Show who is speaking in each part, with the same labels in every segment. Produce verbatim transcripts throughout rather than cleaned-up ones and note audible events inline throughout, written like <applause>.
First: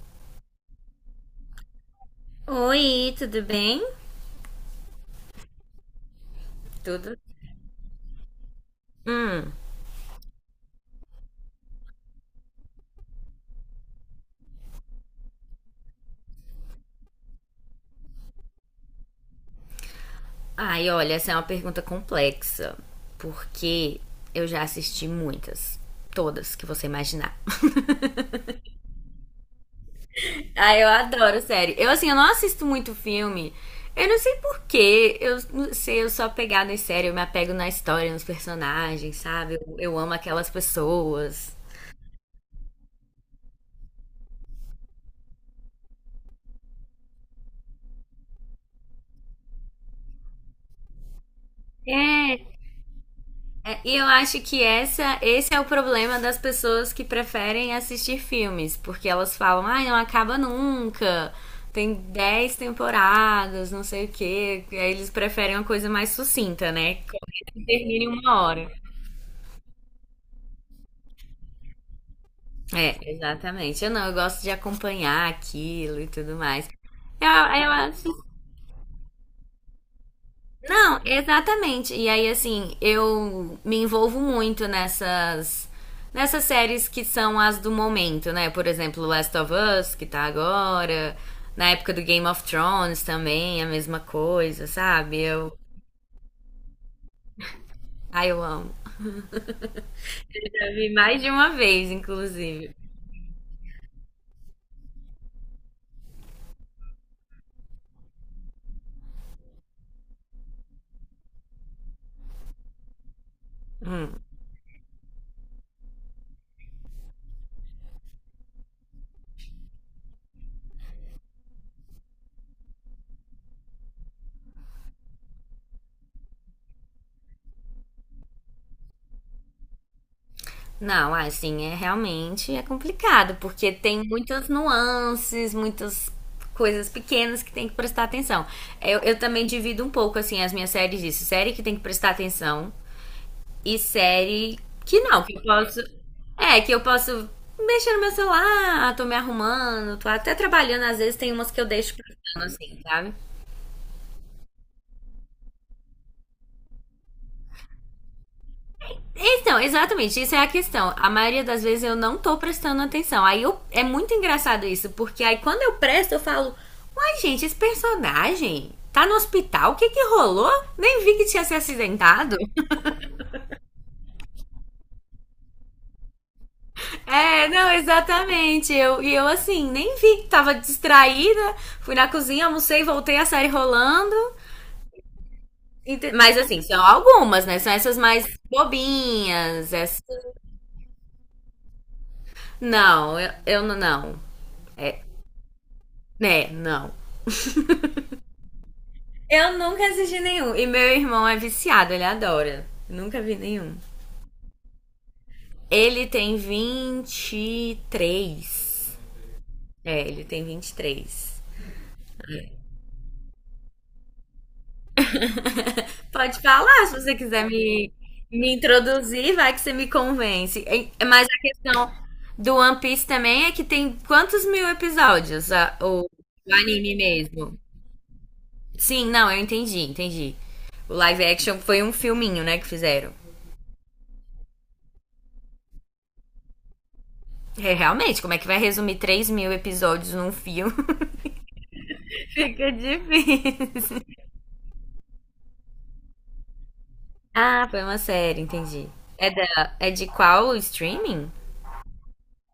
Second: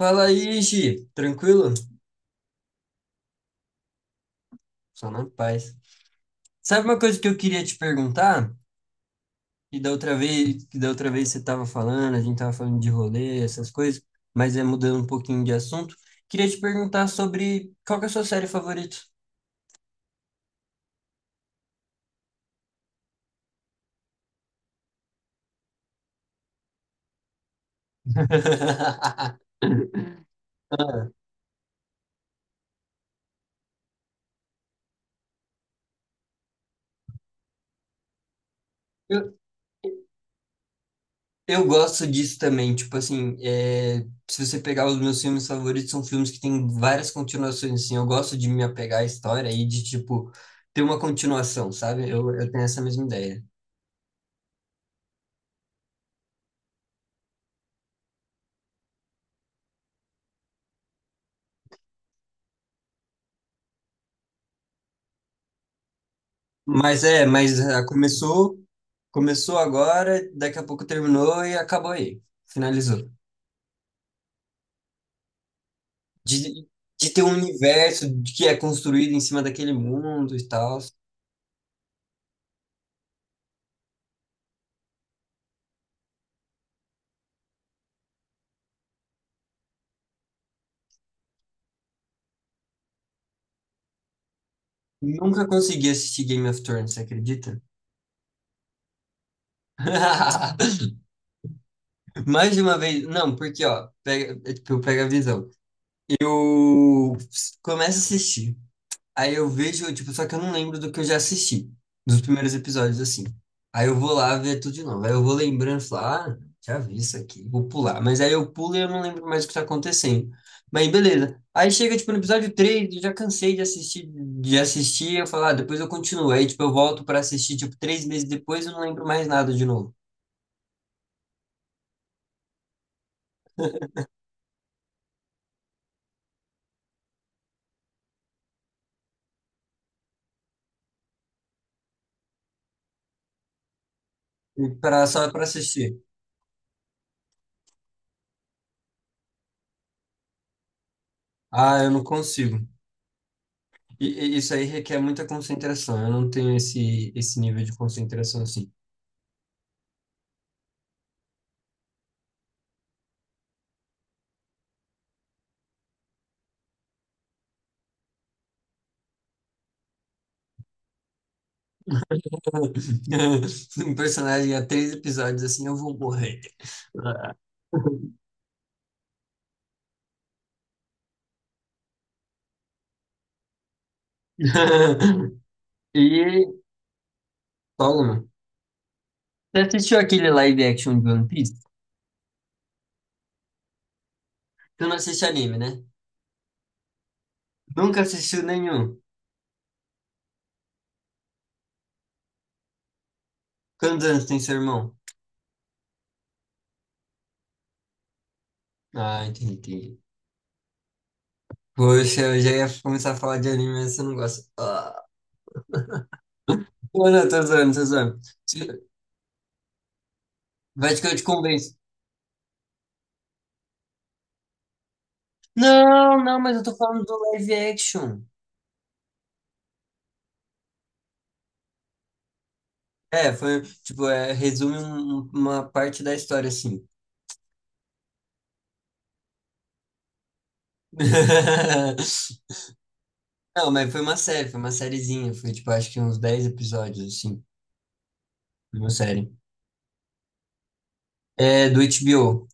Speaker 1: Fala aí, Gi. Tranquilo?
Speaker 2: Oi, tudo bem?
Speaker 1: Só na paz. Sabe uma
Speaker 2: Tudo?
Speaker 1: coisa que eu queria te perguntar?
Speaker 2: Hum.
Speaker 1: E da outra vez, que da outra vez você estava falando, a gente estava falando de rolê, essas coisas, mas é mudando um pouquinho de assunto. Queria te perguntar sobre qual que é a sua série favorita?
Speaker 2: Ai, olha, essa é uma pergunta complexa, porque eu já assisti muitas. Todas que você imaginar. <laughs>
Speaker 1: <laughs>
Speaker 2: Ai, eu
Speaker 1: Ah,
Speaker 2: adoro, sério. Eu, assim, eu não assisto muito filme. Eu não sei por quê. Eu não sei, eu sou apegada em série. Eu me apego na história, nos personagens,
Speaker 1: Eu,
Speaker 2: sabe? Eu, eu amo aquelas pessoas.
Speaker 1: Eu gosto disso também, tipo assim, é, se você pegar os meus filmes favoritos, são filmes que têm várias continuações, assim, eu gosto de me apegar à história e de, tipo, ter uma continuação, sabe? Eu, eu
Speaker 2: É.
Speaker 1: tenho essa mesma ideia.
Speaker 2: É, e eu acho que essa, esse é o problema das pessoas que preferem assistir filmes, porque elas falam, ai, não acaba nunca, tem dez temporadas, não sei o quê. E aí eles preferem uma coisa mais sucinta, né?
Speaker 1: Mas é, mas
Speaker 2: Que
Speaker 1: ah,
Speaker 2: termine em uma
Speaker 1: começou,
Speaker 2: hora.
Speaker 1: começou agora, daqui a pouco terminou e acabou aí,
Speaker 2: É,
Speaker 1: finalizou.
Speaker 2: exatamente. Eu não, eu gosto de acompanhar aquilo e tudo
Speaker 1: De,
Speaker 2: mais.
Speaker 1: de ter
Speaker 2: Eu,
Speaker 1: um
Speaker 2: eu
Speaker 1: universo
Speaker 2: acho
Speaker 1: de- que é construído em cima daquele mundo e tal.
Speaker 2: Não, exatamente. E aí, assim, eu me envolvo muito nessas. Nessas séries que são as do momento, né? Por exemplo, Last of Us, que tá agora. Na época do Game of Thrones também, a mesma coisa, sabe?
Speaker 1: Nunca
Speaker 2: Eu.
Speaker 1: consegui assistir Game of Thrones, você acredita?
Speaker 2: Ai, eu amo. Já vi
Speaker 1: <laughs>
Speaker 2: mais de uma vez,
Speaker 1: Mais de
Speaker 2: inclusive.
Speaker 1: uma vez, não, porque ó, pega, é, tipo, pega a visão. Eu começo a assistir, aí eu vejo, tipo, só que eu não lembro do que eu já assisti, dos primeiros episódios, assim. Aí eu vou lá ver tudo de novo, aí eu vou lembrando, falar, ah, já vi isso aqui, vou pular. Mas aí eu pulo e eu não lembro mais o que tá acontecendo. Mas beleza. Aí chega, tipo, no episódio três, eu já cansei de assistir, de assistir, eu falo, ah, depois eu continuo. Aí, tipo, eu volto pra assistir, tipo, três meses depois eu não lembro mais nada de novo.
Speaker 2: Não, assim, é realmente é complicado, porque tem muitas nuances, muitas coisas pequenas que tem que prestar atenção. Eu, eu também divido um pouco, assim, as minhas séries disso. Série que tem que prestar atenção e série
Speaker 1: E
Speaker 2: que
Speaker 1: pra,
Speaker 2: não,
Speaker 1: só
Speaker 2: que eu
Speaker 1: pra
Speaker 2: posso...
Speaker 1: assistir.
Speaker 2: É, que eu posso mexer no meu celular, tô me arrumando, tô até trabalhando. Às vezes tem umas que eu
Speaker 1: Ah, eu
Speaker 2: deixo
Speaker 1: não
Speaker 2: passando,
Speaker 1: consigo.
Speaker 2: assim, sabe?
Speaker 1: E, e isso aí requer muita concentração. Eu não tenho esse, esse nível de concentração assim.
Speaker 2: Então, exatamente, isso é a questão. A maioria das vezes eu não tô prestando atenção. Aí eu- é muito engraçado isso, porque aí quando eu presto, eu falo: uai, gente, esse personagem tá no hospital? O que que rolou? Nem vi que tinha se acidentado.
Speaker 1: <laughs> Um personagem há três episódios assim, eu vou morrer.
Speaker 2: É, não,
Speaker 1: <laughs>
Speaker 2: exatamente. Eu, e eu, assim, nem vi, tava distraída. Fui na cozinha, almocei, voltei a série rolando. Ente- Mas assim,
Speaker 1: E,
Speaker 2: são algumas, né? São essas
Speaker 1: Paulo,
Speaker 2: mais
Speaker 1: mano, você
Speaker 2: bobinhas.
Speaker 1: assistiu
Speaker 2: Essas...
Speaker 1: aquele live action de One Piece?
Speaker 2: Não, eu, eu não. Não.
Speaker 1: Tu não
Speaker 2: É,
Speaker 1: assiste anime, né?
Speaker 2: né, não.
Speaker 1: Nunca assistiu nenhum.
Speaker 2: Eu nunca assisti nenhum. E meu irmão é viciado, ele adora. Nunca vi nenhum.
Speaker 1: Quantos anos tem seu irmão?
Speaker 2: Ele tem vinte e três.
Speaker 1: Ah, entendi.
Speaker 2: É, ele tem vinte e três.
Speaker 1: Poxa, eu já ia começar a falar de anime, mas você não gosta. Ah,
Speaker 2: Pode falar se
Speaker 1: não,
Speaker 2: você
Speaker 1: não, tô
Speaker 2: quiser
Speaker 1: zoando, tô
Speaker 2: me,
Speaker 1: zoando.
Speaker 2: me introduzir, vai que você me convence. E-
Speaker 1: Vai que eu te
Speaker 2: Mas a
Speaker 1: convenço.
Speaker 2: questão do One Piece também é que tem quantos mil episódios a- o,
Speaker 1: Não, não,
Speaker 2: o
Speaker 1: mas eu tô
Speaker 2: anime
Speaker 1: falando do live
Speaker 2: mesmo?
Speaker 1: action.
Speaker 2: Sim, não, eu entendi, entendi. O live action foi um filminho, né, que fizeram.
Speaker 1: É, foi, tipo, é, resume um- um- uma parte da história, assim.
Speaker 2: É, realmente, como é que vai resumir três mil episódios num filme?
Speaker 1: <laughs>
Speaker 2: Fica
Speaker 1: Não, mas foi
Speaker 2: difícil. <laughs>
Speaker 1: uma série, foi uma sériezinha, foi, tipo, acho que uns dez episódios, assim,
Speaker 2: Ah, foi uma série,
Speaker 1: de
Speaker 2: entendi.
Speaker 1: uma
Speaker 2: É,
Speaker 1: série.
Speaker 2: da, é de qual streaming?
Speaker 1: É, do H B O.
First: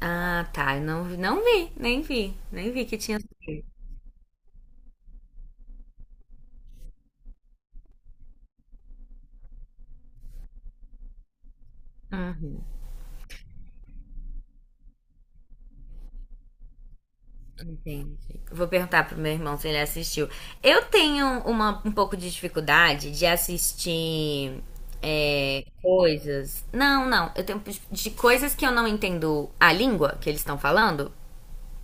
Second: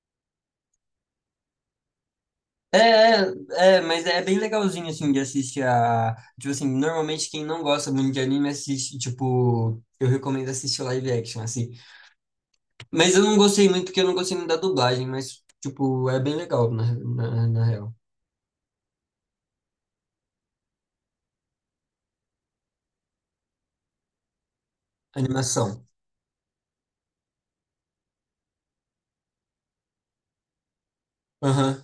Speaker 2: Ah, tá. Eu não, não vi, nem vi. Nem
Speaker 1: É,
Speaker 2: vi que tinha
Speaker 1: é,
Speaker 2: saído.
Speaker 1: é, mas é bem legalzinho, assim, de assistir a... Tipo assim, normalmente quem não gosta muito de anime assiste, tipo... Eu recomendo assistir live action, assim.
Speaker 2: Uhum,
Speaker 1: Mas eu não gostei muito, porque eu não gostei muito da dublagem, mas, tipo, é bem legal, na, na, na real.
Speaker 2: entendi. Vou perguntar pro meu irmão se ele assistiu. Eu tenho uma, um pouco de dificuldade de assistir, é,
Speaker 1: Animação.
Speaker 2: coisas. Não, não. Eu tenho, de coisas que eu não entendo a língua que eles estão falando.
Speaker 1: Aham,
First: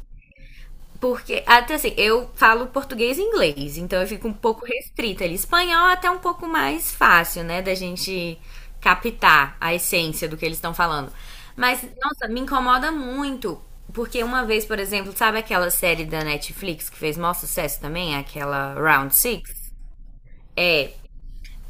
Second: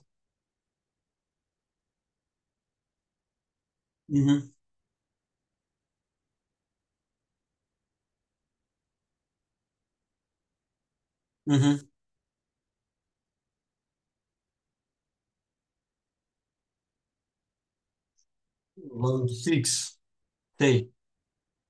Speaker 2: Porque, até assim, eu falo português e inglês, então eu fico um
Speaker 1: uhum,
Speaker 2: pouco restrita ali. Espanhol é até um pouco mais fácil, né, da gente captar a essência do que eles estão falando. Mas,
Speaker 1: uhum.
Speaker 2: nossa, me incomoda muito, porque uma vez, por exemplo, sabe aquela série da Netflix que fez maior sucesso também? Aquela Round
Speaker 1: Load
Speaker 2: Six?
Speaker 1: fixo. Sei.
Speaker 2: É,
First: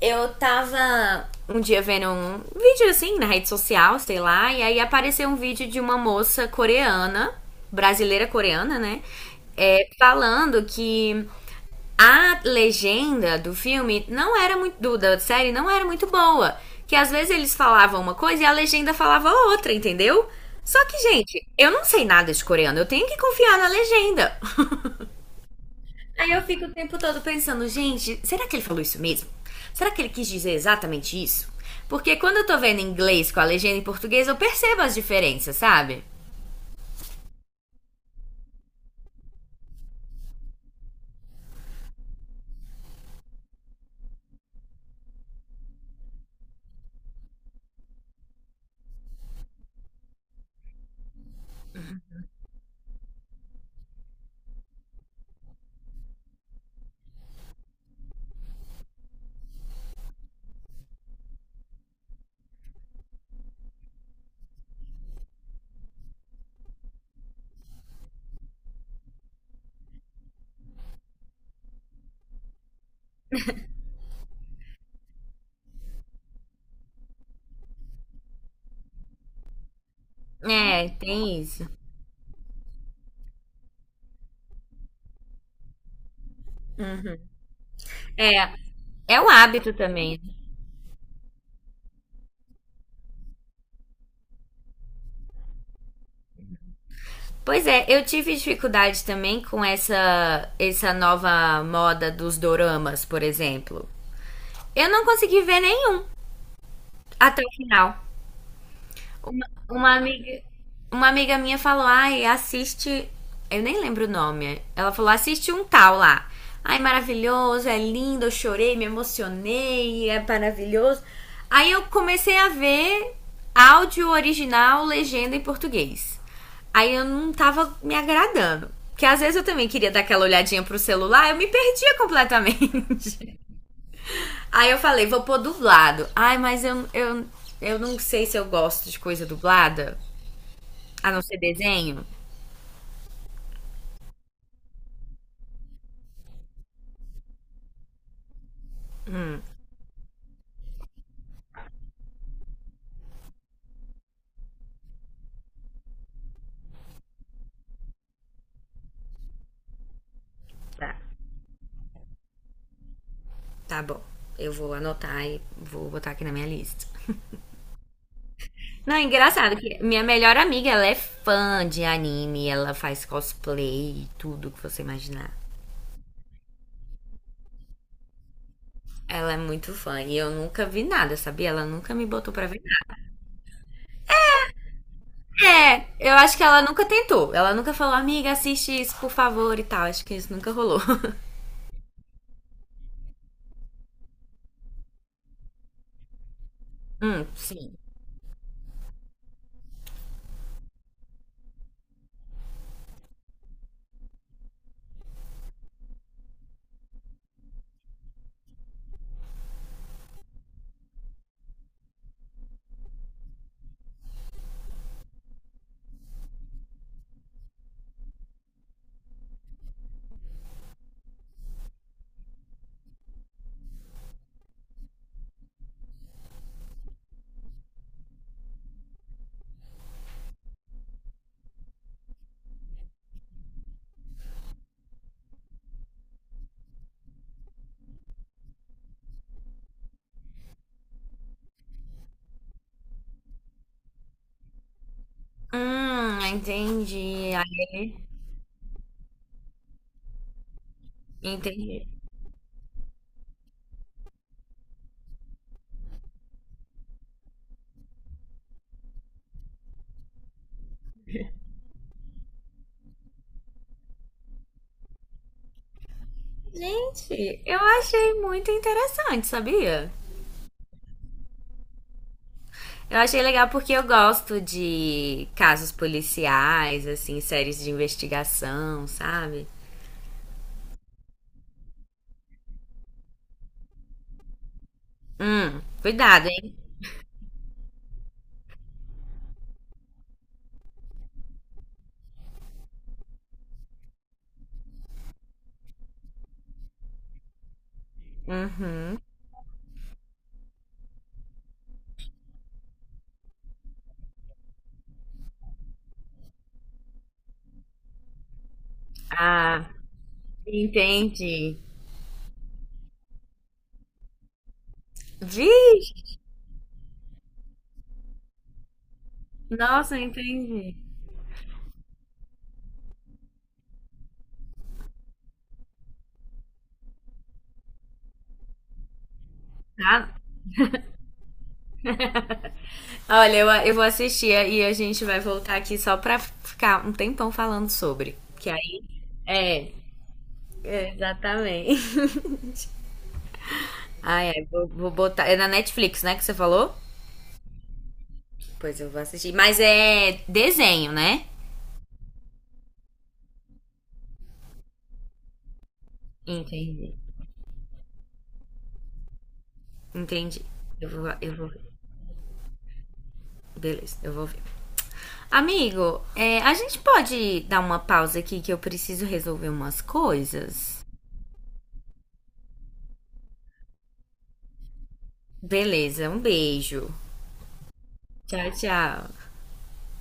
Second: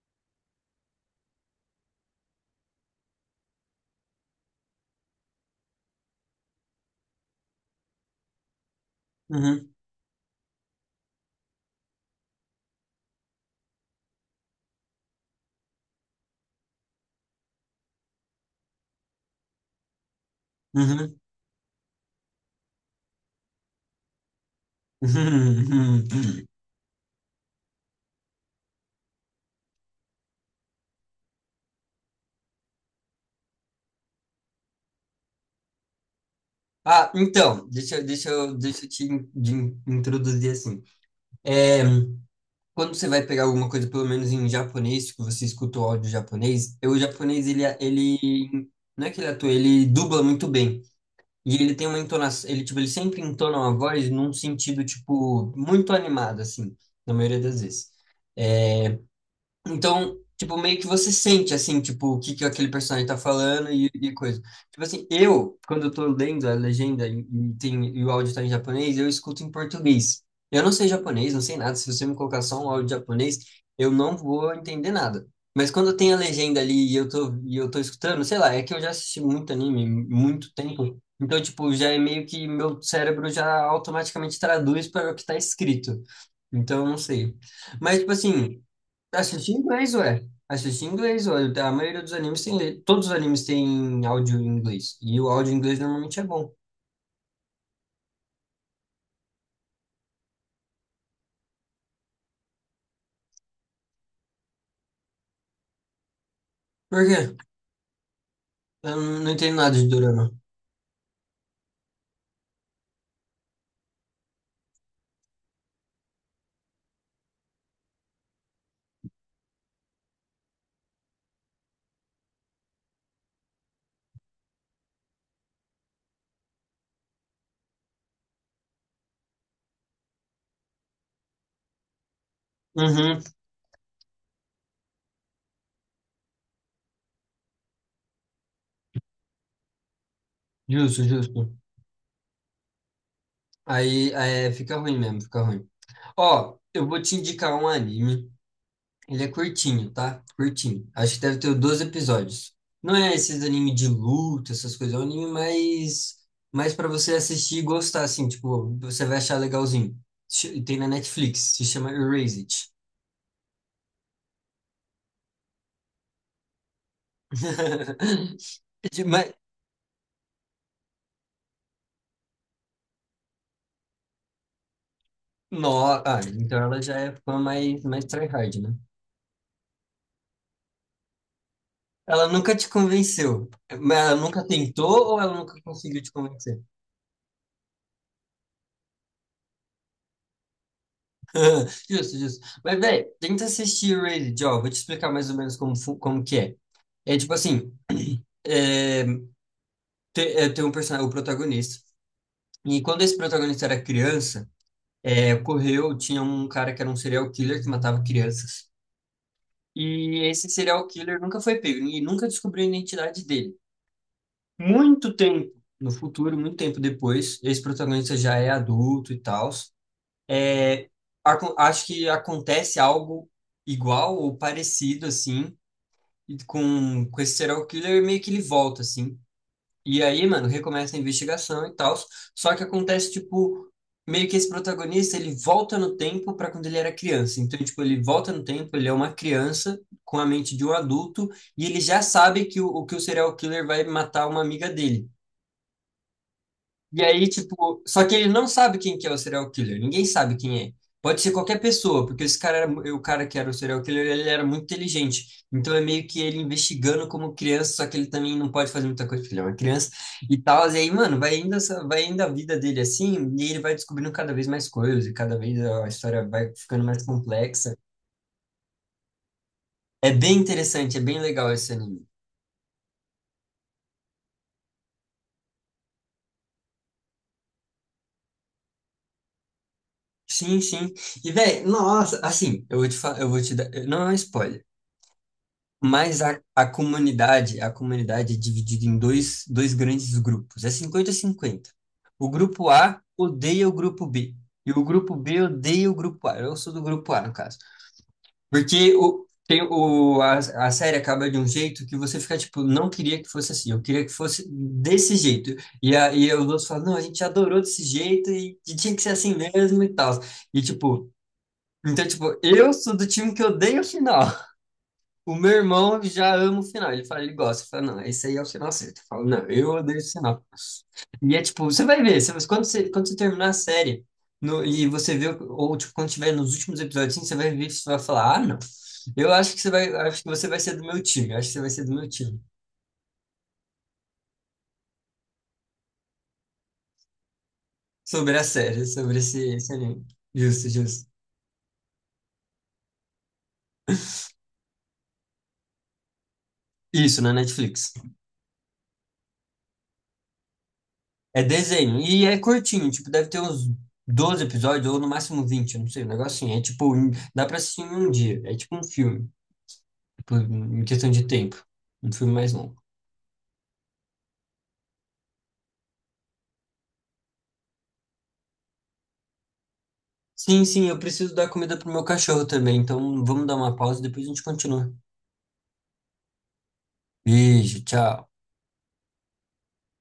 Speaker 2: eu tava um dia vendo um vídeo assim na rede social, sei lá, e aí apareceu um vídeo de uma moça coreana, brasileira coreana, né?
Speaker 1: Uhum,
Speaker 2: É, falando que a legenda do filme não era muito. Do, da série não era muito boa. Que às vezes eles falavam uma coisa e a legenda falava outra, entendeu? Só que,
Speaker 1: uhum,
Speaker 2: gente, eu não sei nada de coreano, eu tenho que confiar na legenda. <laughs>
Speaker 1: <laughs> uhum, uhum,
Speaker 2: Aí eu
Speaker 1: uhum.
Speaker 2: fico o tempo todo pensando, gente, será que ele falou isso mesmo? Será que ele quis dizer exatamente isso? Porque quando eu tô vendo em inglês com a legenda em português, eu percebo as diferenças, sabe?
Speaker 1: Ah, então, deixa, eu- deixa eu, deixa eu te in- de in- introduzir assim. É, quando você vai pegar alguma coisa, pelo menos em japonês, que você escuta o áudio japonês, eu, o japonês, ele, é, ele, não é que ele atua, ele dubla muito bem. E ele tem uma entonação, ele, tipo, ele sempre entona uma voz num sentido, tipo, muito animado, assim, na maioria das vezes. Então, tipo, meio que você sente, assim, tipo, o que que aquele personagem tá falando e, e coisa. Tipo assim, eu, quando eu tô lendo a legenda e, e tem, e o áudio tá em japonês, eu escuto em português. Eu não sei japonês, não sei nada. Se você me colocar só um áudio japonês, eu não vou entender nada. Mas quando tem a legenda ali e eu tô, e eu tô escutando, sei lá, é que eu já assisti muito anime, muito
Speaker 2: É,
Speaker 1: tempo. Então,
Speaker 2: tem isso.
Speaker 1: tipo, já é meio que meu cérebro já automaticamente traduz para o que tá escrito. Então, eu não sei. Mas, tipo assim...
Speaker 2: É um
Speaker 1: Assisti em
Speaker 2: hábito
Speaker 1: inglês,
Speaker 2: também.
Speaker 1: ué. Assisti em inglês, ué. A maioria dos animes tem. le- Todos os animes têm áudio em inglês. E o áudio em inglês normalmente é bom.
Speaker 2: Pois é, eu tive dificuldade também com essa essa nova moda dos doramas, por exemplo. Eu não consegui ver nenhum
Speaker 1: Por quê?
Speaker 2: até o final.
Speaker 1: Eu não não
Speaker 2: Uma,
Speaker 1: entendo nada de
Speaker 2: uma
Speaker 1: dorama.
Speaker 2: amiga uma amiga minha falou, ai, assiste. Eu nem lembro o nome. Ela falou, assiste um tal lá. Ai, maravilhoso, é lindo, eu chorei, me emocionei, é maravilhoso. Aí eu comecei a ver áudio original, legenda em português. Aí eu não tava me agradando. Porque às vezes eu também queria dar aquela olhadinha pro celular, eu me perdia
Speaker 1: Uhum.
Speaker 2: completamente. <laughs> Aí eu falei, vou pôr dublado. Ai, mas eu, eu, eu não sei se eu gosto de coisa dublada.
Speaker 1: Justo,
Speaker 2: A não ser
Speaker 1: justo.
Speaker 2: desenho?
Speaker 1: Aí, é, fica ruim mesmo, fica ruim. Ó, eu vou te indicar um anime. Ele é curtinho, tá? Curtinho. Acho que deve ter doze episódios. Não é esses anime de luta, essas coisas. É um anime mais, mais para você assistir e gostar, assim. Tipo, você vai achar legalzinho. Ch- Tem na
Speaker 2: Tá.
Speaker 1: Netflix. Se chama Erase It.
Speaker 2: Tá bom. Eu vou anotar e vou botar aqui na minha lista.
Speaker 1: <laughs>
Speaker 2: Não, é
Speaker 1: De- Mas,
Speaker 2: engraçado que minha melhor amiga, ela é fã de anime, ela faz cosplay, tudo que você imaginar.
Speaker 1: no, ah, então ela já é fã mais, mais tryhard, né?
Speaker 2: Ela é muito fã e eu nunca vi nada, sabia? Ela nunca me
Speaker 1: Ela
Speaker 2: botou pra
Speaker 1: nunca
Speaker 2: ver
Speaker 1: te
Speaker 2: nada.
Speaker 1: convenceu. Mas ela nunca tentou ou ela nunca
Speaker 2: É,
Speaker 1: conseguiu te
Speaker 2: eu acho que
Speaker 1: convencer?
Speaker 2: ela nunca tentou. Ela nunca falou, amiga, assiste isso, por favor, e tal. Acho que isso nunca rolou. <laughs>
Speaker 1: <laughs> Justo, justo. Mas, velho, tenta assistir Raid, ó. Vou te explicar mais ou menos como, fu- como que é. É
Speaker 2: Hum,
Speaker 1: tipo assim,
Speaker 2: sim.
Speaker 1: é, te- é, tem um personagem, o protagonista. E quando esse protagonista era criança, é, ocorreu, tinha um cara que era um serial killer que matava crianças. E esse serial killer nunca foi pego, e nunca descobriu a identidade dele. Muito tempo no futuro, muito tempo depois, esse protagonista já é adulto e tal. Acon- acho que acontece algo igual ou parecido assim e com, com esse serial killer meio que ele volta assim. E aí, mano, recomeça a investigação e tal. Só que acontece, tipo, meio que esse protagonista, ele volta no tempo para quando ele era criança. Então, tipo, ele volta no tempo, ele é uma criança com a mente de um adulto e ele já sabe que o, o- que o serial killer vai matar uma amiga dele.
Speaker 2: Hum,
Speaker 1: E aí,
Speaker 2: entendi. Ai.
Speaker 1: tipo, só que ele não sabe quem que é o serial killer. Ninguém sabe quem é. Pode ser qualquer
Speaker 2: Entendi.
Speaker 1: pessoa, porque esse cara era, mu- o cara que era o serial killer, ele era muito inteligente. Então é meio que ele investigando como criança, só que ele também não pode fazer muita coisa, porque ele é uma criança e tal. E aí, mano, vai indo, essa- vai indo a vida dele assim, e ele vai descobrindo cada vez mais coisas, e cada vez a história vai ficando mais
Speaker 2: Gente, eu
Speaker 1: complexa.
Speaker 2: achei muito interessante, sabia?
Speaker 1: É bem interessante, é bem legal esse anime.
Speaker 2: Eu achei legal porque eu gosto de casos policiais, assim, séries de investigação, sabe?
Speaker 1: Sim, sim. E, velho, nossa, assim, eu vou te falar, eu vou te dar, não é um spoiler.
Speaker 2: Hum,
Speaker 1: Mas
Speaker 2: cuidado,
Speaker 1: a,
Speaker 2: hein?
Speaker 1: a comunidade, a comunidade é dividida em dois, dois grandes grupos. É 50 cinquenta. O grupo A odeia o grupo B. E o grupo B odeia o grupo A. Eu sou do grupo A, no caso. Porque
Speaker 2: Uhum.
Speaker 1: o, tem o, a, a série acaba de um jeito que você fica tipo, não queria que fosse assim, eu queria que fosse desse jeito. E, a, e os outros falam, não, a gente adorou desse jeito e, e tinha que ser assim
Speaker 2: Ah,
Speaker 1: mesmo e tal. E tipo,
Speaker 2: entendi.
Speaker 1: então, tipo, eu sou do time que odeia o final. O meu irmão
Speaker 2: Vixe,
Speaker 1: já ama o final. Ele fala, ele gosta. Ele fala, não, esse aí é o final certo. Eu falo, não, eu odeio
Speaker 2: nossa,
Speaker 1: esse final.
Speaker 2: entendi.
Speaker 1: E é tipo, você vai ver, você, mas quando você, quando você terminar a série no- e você vê, o- ou tipo, quando tiver nos últimos episódios, assim, você vai ver, você vai falar, ah, não. Eu acho que você vai,
Speaker 2: Tá?
Speaker 1: Acho que você vai ser do meu time. Eu acho que você vai ser do meu time.
Speaker 2: Olha, eu, eu vou assistir e a gente vai voltar aqui só pra ficar um tempão falando sobre.
Speaker 1: Sobre a
Speaker 2: Que aí.
Speaker 1: série, sobre esse,
Speaker 2: É,
Speaker 1: esse anime. Justo,
Speaker 2: é,
Speaker 1: justo.
Speaker 2: exatamente. <laughs> Ah, é, vou, vou botar. É na Netflix, né, que você falou?
Speaker 1: Isso, na Netflix.
Speaker 2: Pois eu vou assistir. Mas é desenho, né?
Speaker 1: É desenho. E é curtinho, tipo, deve ter uns doze episódios, ou no máximo vinte, eu não sei, um negocinho. É
Speaker 2: Entendi.
Speaker 1: tipo, em- dá pra assistir em um dia. É tipo um filme. Por
Speaker 2: Entendi.
Speaker 1: em
Speaker 2: Eu
Speaker 1: questão
Speaker 2: vou,
Speaker 1: de
Speaker 2: eu vou ver.
Speaker 1: tempo. Um filme mais longo.
Speaker 2: Beleza, eu vou ver. Amigo, é, a gente pode dar uma pausa aqui que eu preciso resolver umas
Speaker 1: Sim,
Speaker 2: coisas?
Speaker 1: sim, eu preciso dar comida pro meu cachorro também, então vamos dar uma pausa e depois a gente continua.
Speaker 2: Beleza, um beijo.
Speaker 1: Beijo, tchau.
Speaker 2: Tchau, tchau.